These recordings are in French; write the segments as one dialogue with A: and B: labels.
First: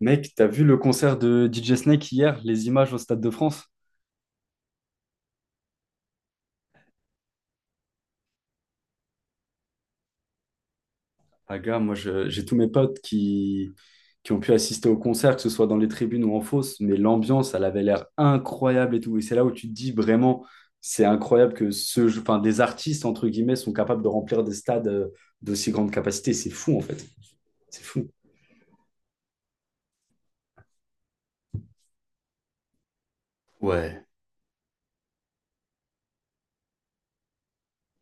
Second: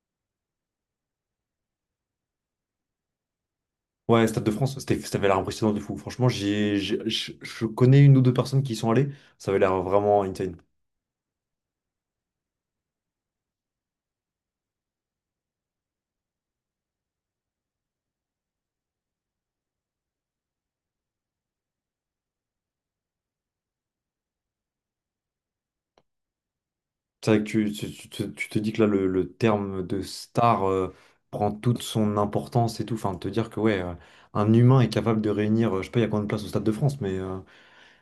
A: Mec, t'as vu le concert de DJ Snake hier, les images au Stade de France?
B: Ouais, Stade de France, c'était, ça avait l'air impressionnant de fou. Franchement, je connais une ou deux personnes qui y sont allées. Ça avait l'air vraiment insane.
A: Ah gars, j'ai tous mes potes qui ont pu assister au concert, que ce soit dans les tribunes ou en fosse, mais l'ambiance, elle avait l'air incroyable et tout. Et c'est là où tu te dis vraiment, c'est incroyable que enfin, des artistes, entre guillemets, sont capables de remplir des stades d'aussi grande capacité. C'est fou en fait.
B: C'est vrai que tu,
A: C'est
B: tu,
A: fou.
B: tu te tu te dis que là, le terme de star prend toute son importance et tout. Enfin, te dire que ouais,
A: Ouais.
B: un humain est capable de réunir, je sais pas, il y a combien de places au Stade de France,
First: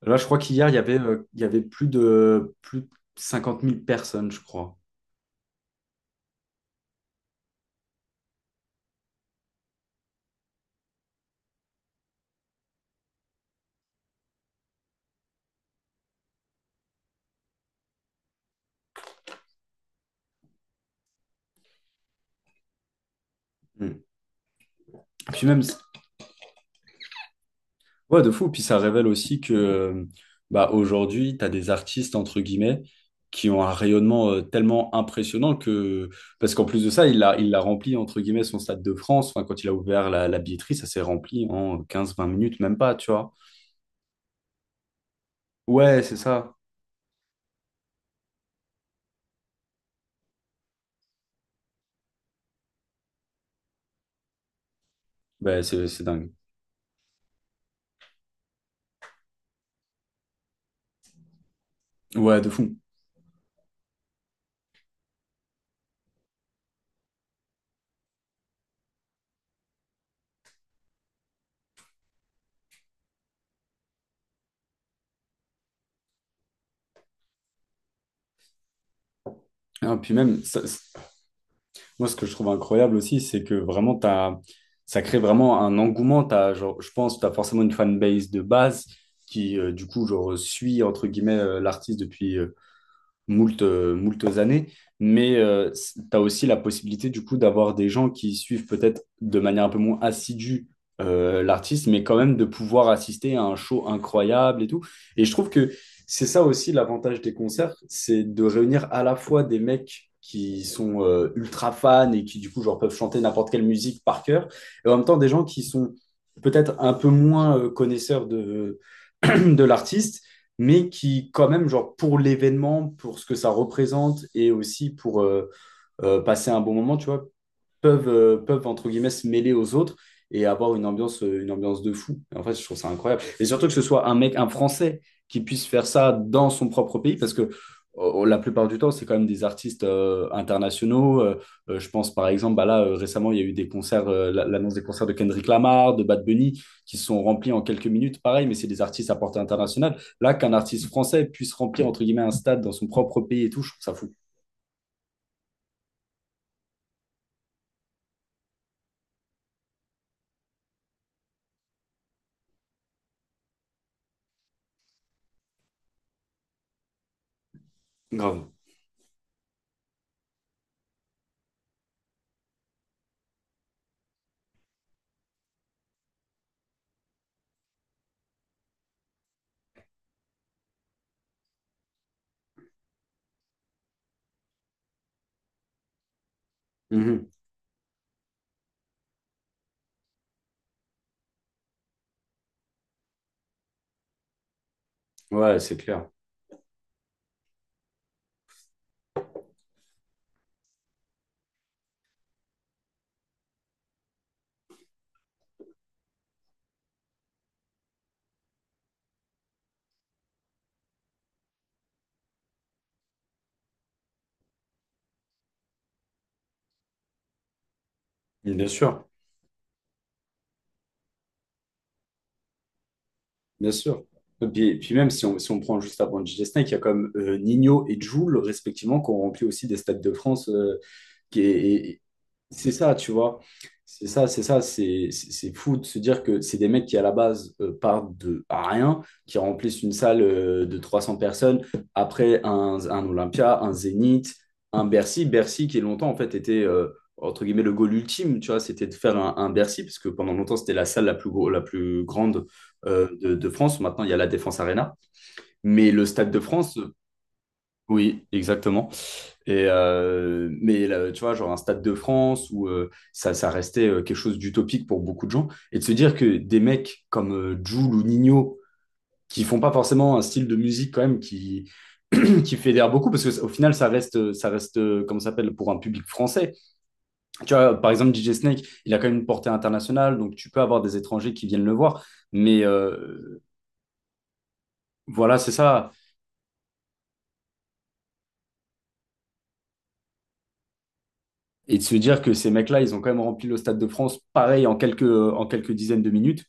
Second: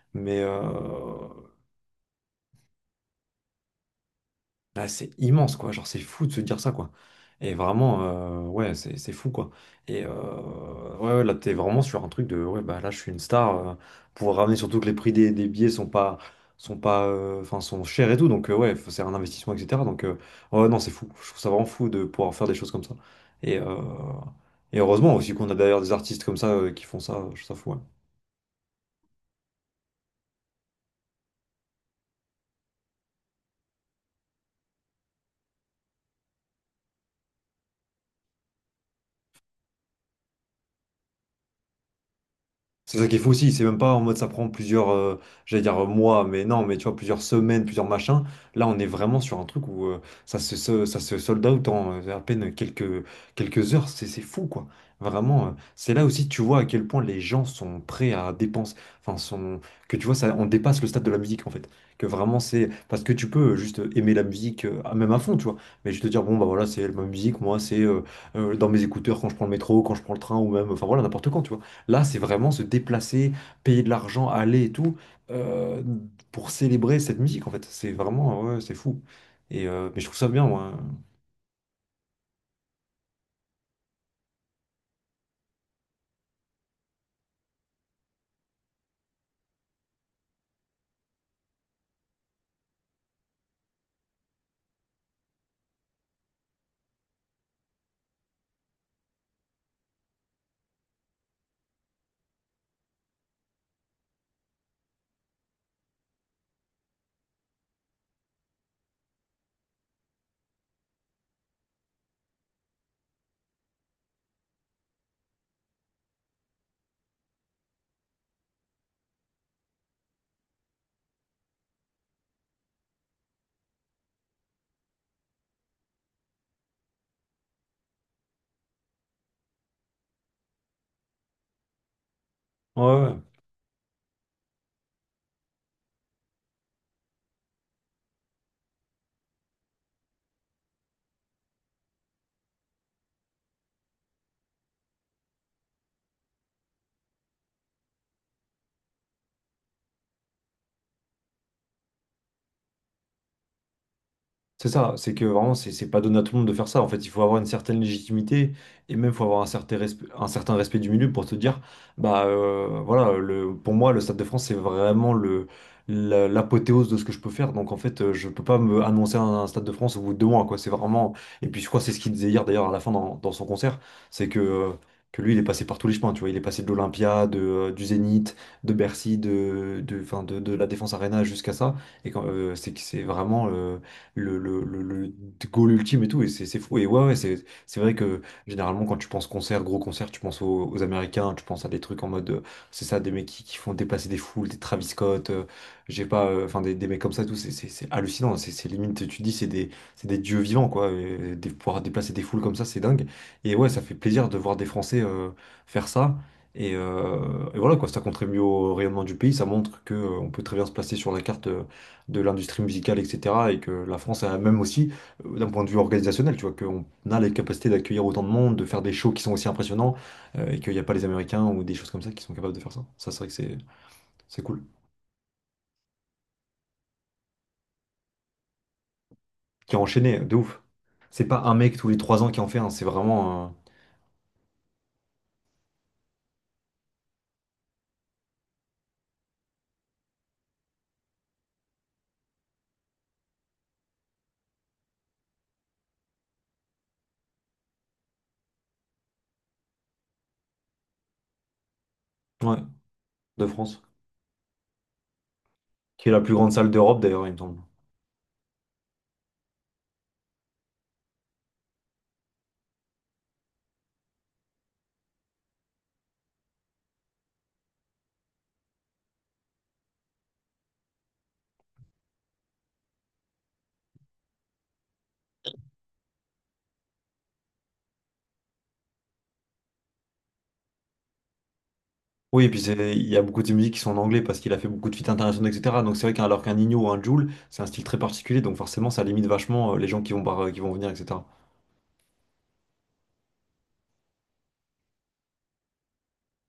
A: Là, je crois
B: mais euh,
A: qu'hier, il y avait plus de 50 000 personnes, je crois.
B: bah, c'est immense, quoi. Genre, c'est fou de se dire ça, quoi. Et vraiment, ouais, c'est fou, quoi. Et ouais, ouais, là, t'es vraiment sur un truc de, ouais, bah là, je suis une star, pour ramener surtout que les prix des billets sont pas, enfin, sont chers et tout. Donc, ouais, c'est un investissement, etc. Donc, ouais, non, c'est fou. Je trouve ça vraiment fou de pouvoir faire des choses comme ça. Et, euh,
A: Mm.
B: et heureusement aussi
A: Puis
B: qu'on a
A: même,
B: d'ailleurs des artistes comme ça, qui font ça. Je trouve ça fou, ouais.
A: Ouais, de fou. Puis ça révèle aussi que bah, aujourd'hui, tu as des artistes, entre guillemets, qui ont un rayonnement tellement impressionnant que. Parce qu'en plus de ça, il a rempli, entre guillemets, son Stade de France. Enfin, quand il a ouvert la billetterie, ça s'est rempli en quinze vingt minutes, même pas,
B: C'est ça
A: tu
B: qui est fou
A: vois.
B: aussi, c'est même pas en mode ça prend plusieurs, j'allais dire
A: Ouais, c'est
B: mois, mais
A: ça.
B: non, mais tu vois, plusieurs semaines, plusieurs machins. Là, on est vraiment sur un truc où ça se sold out en à peine quelques heures, c'est fou quoi. Vraiment,
A: Ouais, c'est
B: c'est là
A: c'est
B: aussi
A: dingue.
B: que tu vois à quel point les gens sont prêts à dépenser, enfin, que tu vois, ça, on dépasse le stade de la musique en fait. Que vraiment,
A: Ouais, de
B: c'est
A: fou.
B: parce que tu peux juste aimer la musique, même à fond, tu vois, mais je te dire, bon, bah voilà, c'est ma musique, moi, c'est dans mes écouteurs quand je prends le métro, quand je prends le train, ou même, enfin voilà, n'importe quand, tu vois. Là, c'est vraiment se déplacer, payer de l'argent, aller et tout, euh, pour célébrer cette musique, en fait. C'est vraiment, ouais, c'est fou.
A: Ah,
B: Mais je
A: puis
B: trouve ça
A: même,
B: bien,
A: ça-
B: moi, hein.
A: Moi, ce que je trouve incroyable aussi, c'est que vraiment, ça crée vraiment un engouement. T'as, genre, je pense que tu as forcément une fanbase de base qui, du coup, genre, suit, entre guillemets, l'artiste depuis moult, moultes années, mais tu as aussi la possibilité du coup d'avoir des gens qui suivent peut-être de manière un peu moins assidue l'artiste, mais quand même de pouvoir assister à un show incroyable et tout. Et je trouve que c'est ça aussi l'avantage des concerts, c'est de réunir à la fois des mecs qui sont ultra fans et qui du coup genre peuvent chanter n'importe quelle musique par cœur, et en même temps des gens qui sont peut-être un peu moins connaisseurs de, de l'artiste, mais qui quand même, genre pour l'événement, pour ce que ça représente et aussi pour passer un bon moment, tu vois, peuvent entre guillemets se mêler aux autres et avoir une ambiance de fou. Et en fait, je trouve ça
B: Ouais, ouais.
A: incroyable. Et surtout que ce soit un mec, un Français, qui puisse faire ça dans son propre pays, parce que la plupart du temps, c'est quand même des artistes internationaux. Je pense par exemple, bah là, récemment, il y a eu des concerts, l'annonce des concerts de Kendrick Lamar, de Bad Bunny, qui se sont remplis en quelques minutes. Pareil, mais c'est des artistes à portée internationale. Là, qu'un artiste français puisse remplir, entre guillemets, un stade dans son propre pays et tout, je trouve ça fou.
B: C'est ça, c'est que vraiment, c'est pas donné à tout le monde de faire ça. En fait, il faut avoir une certaine légitimité et même il faut avoir un certain respect du milieu pour te dire, bah voilà, pour moi, le Stade de France, c'est vraiment l'apothéose de ce que je peux faire. Donc en fait, je peux
A: Grave.
B: pas me annoncer un Stade de France au bout de 2 mois, quoi. C'est vraiment. Et puis je crois que c'est ce qu'il disait hier d'ailleurs à la fin dans son concert, c'est que lui, il est passé par tous les chemins, tu vois. Il est passé de l'Olympia, du Zénith, de Bercy, de la Défense Arena jusqu'à ça. C'est que c'est vraiment, le goal ultime et tout, et c'est fou. Et ouais, ouais,
A: Mhm.
B: c'est vrai que généralement, quand tu penses concert, gros concert, tu penses aux Américains, tu penses à des trucs en mode, c'est ça, des mecs qui font dépasser des foules, des Travis Scott,
A: Ouais, c'est
B: j'ai
A: clair.
B: pas, enfin, des mecs comme ça, et tout, c'est hallucinant, c'est limite, tu te dis, c'est des dieux vivants, quoi, pouvoir déplacer des foules comme ça, c'est dingue. Et ouais, ça fait plaisir de voir des Français faire ça. Et, euh, et voilà quoi, ça contribue au rayonnement du pays, ça montre que on peut très bien se placer sur la carte de l'industrie musicale, etc. Et que la France a même aussi, d'un point de vue organisationnel, tu vois, qu'on a les capacités d'accueillir autant de monde, de
A: Bien
B: faire des
A: sûr.
B: shows qui sont aussi impressionnants, et qu'il n'y a pas les Américains ou des choses comme ça qui sont capables de faire ça. Ça, c'est vrai que c'est
A: Bien sûr.
B: c'est
A: Et
B: cool.
A: puis, puis même si on, si on prend juste avant DJ Snake, il y a comme Nino et Jul, respectivement, qui ont rempli aussi
B: Qui
A: des
B: a
A: stades de
B: enchaîné, de
A: France
B: ouf. C'est
A: qui
B: pas un mec tous les
A: est-
B: 3 ans qui en fait un,
A: c'est
B: c'est
A: ça, tu vois.
B: vraiment
A: C'est ça, c'est ça, c'est- C'est fou de se dire que c'est des mecs qui, à la base, partent de à rien, qui remplissent une salle de 300 personnes, après un Olympia, un Zénith, un Bercy. Bercy qui, longtemps, en fait, était, entre guillemets, le goal ultime, tu vois, c'était de faire un Bercy, parce que pendant longtemps, c'était la salle la la plus grande
B: ouais, de
A: de France.
B: France.
A: Maintenant, il y a la Défense Arena. Mais le
B: Qui est la
A: Stade
B: plus
A: de
B: grande salle
A: France,
B: d'Europe d'ailleurs, il me semble.
A: oui, exactement. Et mais là, tu vois, genre un Stade de France où ça restait quelque chose d'utopique pour beaucoup de gens. Et de se dire que des mecs comme Jul ou Nino, qui font pas forcément un style de musique quand même qui, qui fédère beaucoup, parce qu'au final, ça reste comment ça s'appelle, pour un public français. Tu vois, par exemple, DJ Snake, il a quand même une portée internationale, donc tu peux avoir des étrangers qui viennent le voir.
B: Oui, et puis
A: Mais
B: il y a beaucoup de ses musiques qui sont en anglais parce qu'il a fait beaucoup de feats
A: voilà,
B: internationaux,
A: c'est
B: etc.
A: ça.
B: Donc c'est vrai qu'alors qu'un Nino ou un Jul, c'est un style très particulier, donc forcément ça limite vachement les gens qui vont, qui vont venir, etc.
A: Et de se dire que ces mecs-là, ils ont quand même rempli le Stade de France, pareil, en quelques dizaines de minutes,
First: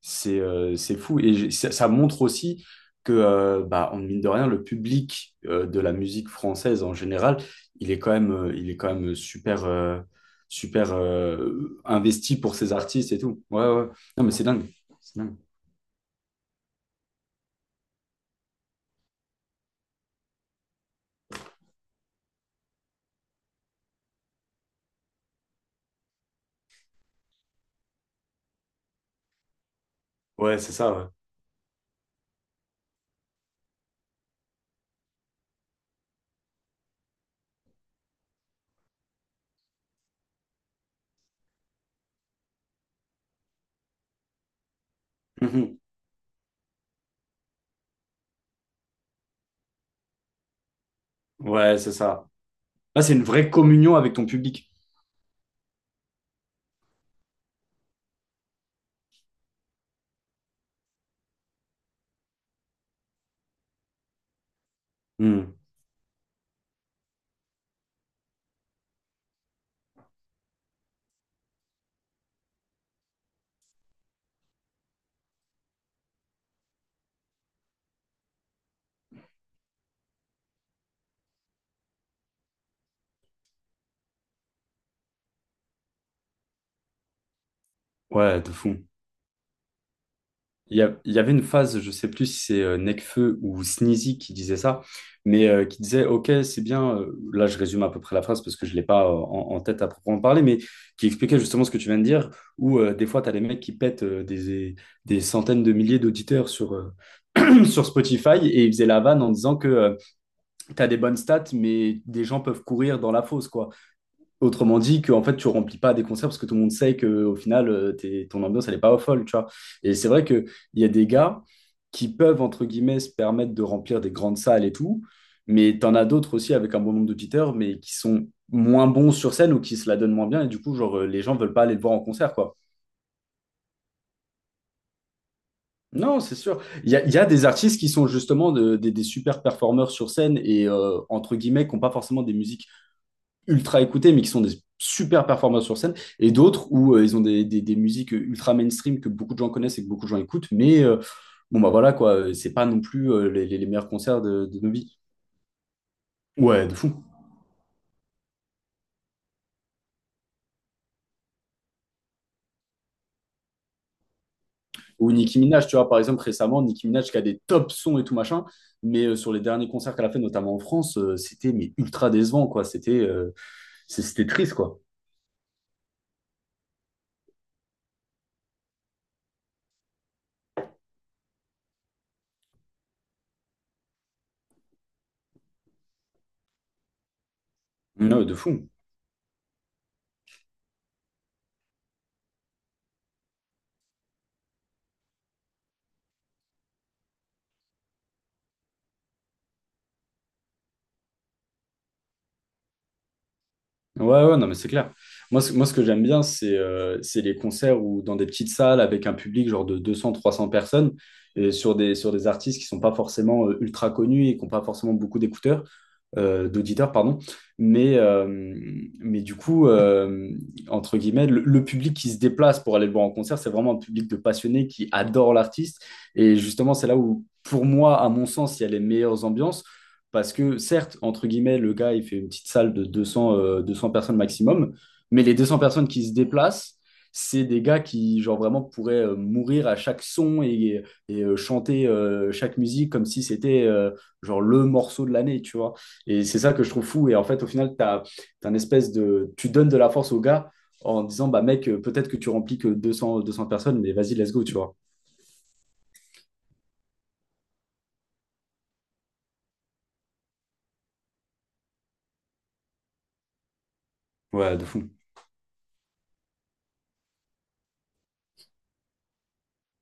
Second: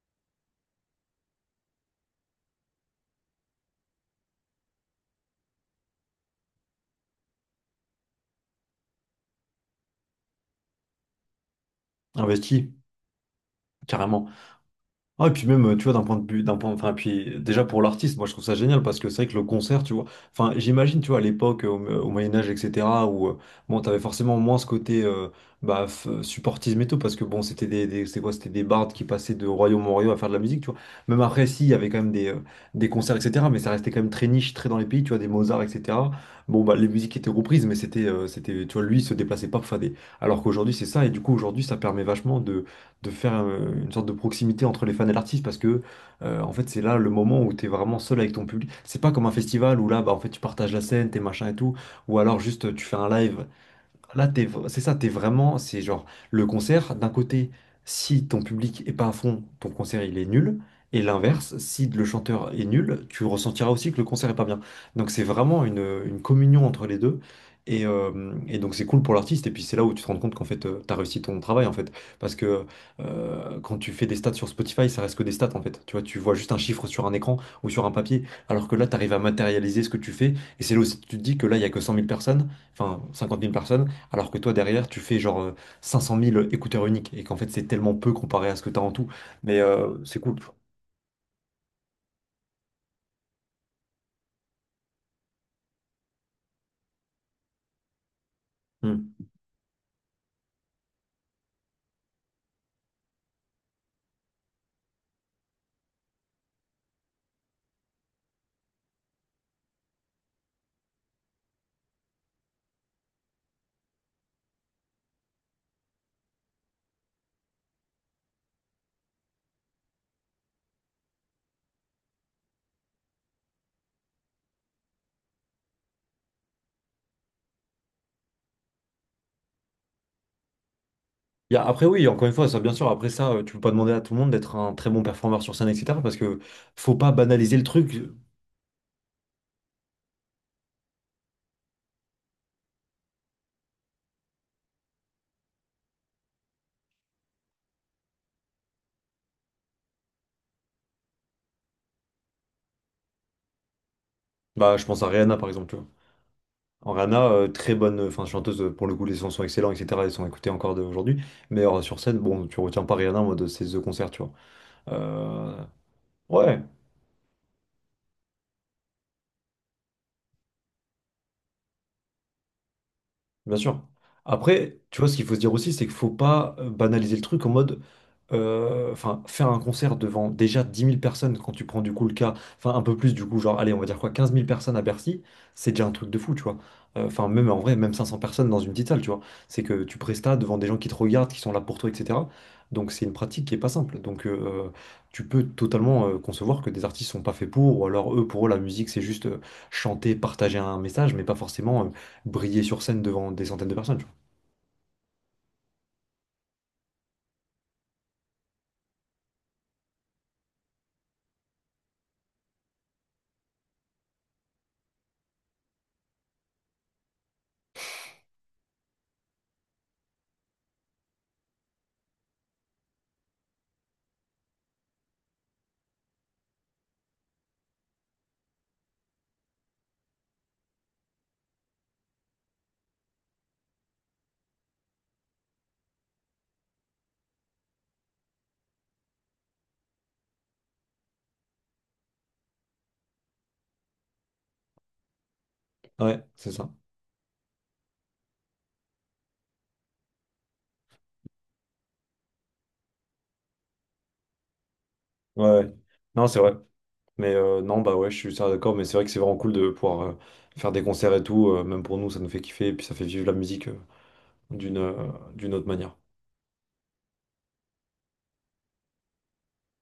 A: c'est fou. Ça, ça montre aussi que, bah, en mine de rien, le public de la musique française en général, il est quand même super, investi pour ses
B: Investi,
A: artistes et tout. Ouais, ouais. Non,
B: carrément.
A: mais c'est dingue. C'est
B: Ah, et
A: dingue.
B: puis même, tu vois, d'un point de vue, d'un point, enfin, puis déjà pour l'artiste, moi je trouve ça génial parce que c'est vrai que le concert, tu vois, enfin, j'imagine, tu vois, à l'époque, au Moyen-Âge, etc., où, bon, t'avais forcément moins ce côté, bah, supportisme et tout, parce que bon, c'était c'était quoi, c'était des bardes qui passaient de royaume en royaume à faire de la
A: Ouais,
B: musique, tu
A: c'est
B: vois.
A: ça,
B: Même après, si, il y avait quand même des concerts, etc., mais ça restait quand même très niche, très dans les pays, tu vois, des Mozart, etc. Bon, bah, les musiques étaient reprises, mais tu vois, lui, il se déplaçait pas pour faire des. Alors qu'aujourd'hui, c'est ça, et du coup, aujourd'hui, ça permet vachement de faire une sorte de proximité entre les fans et l'artiste
A: ouais.
B: parce
A: Mhm.
B: que en fait c'est là le moment où tu es vraiment seul avec ton public. C'est pas comme un festival où là bah en fait tu partages la scène, tes machins et tout,
A: Ouais, c'est
B: ou
A: ça.
B: alors juste tu fais
A: Là,
B: un
A: c'est une
B: live.
A: vraie communion avec
B: Là,
A: ton public.
B: c'est ça, t'es vraiment, c'est genre le concert, d'un côté, si ton public est pas à fond, ton concert il est nul, et l'inverse, si le chanteur est nul, tu ressentiras aussi que le concert est pas bien. Donc c'est
A: Mhm.
B: vraiment une communion entre les deux, et donc c'est cool pour l'artiste, et puis c'est là où tu te rends compte qu'en fait, t'as réussi ton travail, en fait, parce que quand tu fais des stats sur Spotify, ça reste que des stats, en fait. Tu vois juste un chiffre sur un écran ou sur un papier, alors que là, t'arrives à matérialiser ce que tu fais, et c'est là où tu te dis que là, il y a que 100 000 personnes, enfin 50 000 personnes alors que toi, derrière, tu fais genre 500 000 écouteurs uniques et qu'en fait, c'est tellement peu
A: Ouais,
B: comparé
A: de
B: à ce que tu as
A: fou.
B: en tout. Mais c'est cool.
A: Il y avait une phase, je sais plus si c'est Nekfeu ou Sneezy qui disait ça, mais qui disait, OK, c'est bien, là je résume à peu près la phrase parce que je ne l'ai pas
B: Hmm.
A: en tête à proprement parler, mais qui expliquait justement ce que tu viens de dire, où des fois tu as des mecs qui pètent des centaines de milliers d'auditeurs sur Spotify et ils faisaient la vanne en disant que tu as des bonnes stats, mais des gens peuvent courir dans la fosse, quoi. Autrement dit, que en fait, tu remplis pas des concerts parce que tout le monde sait que au final, ton ambiance, elle est pas folle, tu vois. Et c'est vrai qu'il y a des gars qui peuvent, entre guillemets, se permettre de remplir des grandes salles et tout, mais t'en as d'autres aussi avec un bon nombre d'auditeurs, mais qui sont moins bons sur scène ou qui se la donnent moins bien, et du coup, genre, les gens veulent pas aller le
B: Après,
A: voir en
B: oui, encore une
A: concert,
B: fois,
A: quoi.
B: ça, bien sûr, après ça, tu peux pas demander à tout le monde d'être un très bon performeur sur scène, etc. Parce
A: Non, c'est
B: que
A: sûr.
B: faut pas
A: Il y a des
B: banaliser le
A: artistes qui
B: truc.
A: sont justement des super performeurs sur scène et, entre guillemets, qui n'ont pas forcément des musiques ultra écoutés, mais qui sont des super performances sur scène, et d'autres où ils ont des musiques ultra mainstream que beaucoup de gens connaissent et que beaucoup de gens écoutent, mais bon, bah voilà, quoi, c'est pas non plus les meilleurs concerts de nos
B: Bah, je
A: vies.
B: pense à Rihanna, par exemple, tu vois.
A: Ouais, de fou.
B: En Rihanna, très bonne enfin, chanteuse, pour le coup, les sons sont excellents, etc. Ils sont écoutés encore aujourd'hui. Mais sur scène, bon, tu retiens pas Rihanna en mode c'est The Concert, tu vois.
A: Ou Nicki
B: Euh,
A: Minaj, tu vois, par exemple,
B: ouais.
A: récemment, Nicki Minaj qui a des top sons et tout machin, mais sur les derniers concerts qu'elle a fait, notamment en France, c'était mais ultra décevant, quoi.
B: Bien sûr.
A: C'était triste, quoi.
B: Après, tu vois, ce qu'il faut se dire aussi, c'est qu'il faut pas banaliser le truc en mode, enfin, faire un concert devant déjà 10 000 personnes quand tu prends du coup le cas, enfin, un peu plus du coup, genre, allez, on va dire quoi, 15 000 personnes à Bercy, c'est déjà un truc de fou, tu vois. Enfin, même en vrai, même cinq cents
A: Non, de
B: personnes
A: fou.
B: dans une petite salle, tu vois. C'est que tu prestas devant des gens qui te regardent, qui sont là pour toi, etc. Donc, c'est une pratique qui est pas simple. Donc, tu peux totalement concevoir que des artistes sont pas faits pour, ou alors eux, pour eux, la musique, c'est juste chanter, partager un message, mais pas forcément, briller sur scène devant des centaines de personnes, tu
A: Ouais, ouais, non, mais c'est clair. Moi, ce que j'aime bien, c'est les concerts où, dans des petites salles avec un public genre de 200, 300 personnes et sur sur des artistes qui sont pas forcément ultra connus et qui n'ont pas forcément beaucoup d'écouteurs d'auditeurs, pardon. Mais, euh, mais du coup, entre guillemets, le public qui se déplace pour aller le voir en concert, c'est vraiment un public de passionnés qui adore l'artiste. Et justement, c'est là où, pour moi, à mon sens, il y a les meilleures ambiances. Parce que certes, entre guillemets, le gars, il fait une petite salle de 200 personnes maximum, mais les 200 personnes qui se déplacent, c'est des gars qui, genre, vraiment pourraient mourir à chaque son et, chanter chaque musique comme si c'était, genre, le morceau de l'année, tu vois.
B: vois.
A: Et
B: Ouais,
A: c'est
B: c'est
A: ça que
B: ça.
A: je trouve fou. Et en fait, au final, t'as une espèce de, tu donnes de la force aux gars en disant, bah mec, peut-être que tu remplis que 200, 200 personnes, mais vas-y, let's go, tu vois.
B: Ouais, ouais. Non, c'est vrai. Mais non, bah ouais, je suis ça d'accord, mais c'est vrai que c'est vraiment cool de pouvoir faire des concerts et tout, même pour nous, ça nous fait kiffer, et puis ça fait vivre la musique
A: Ouais, de
B: d'une
A: fou.
B: euh, d'une autre manière.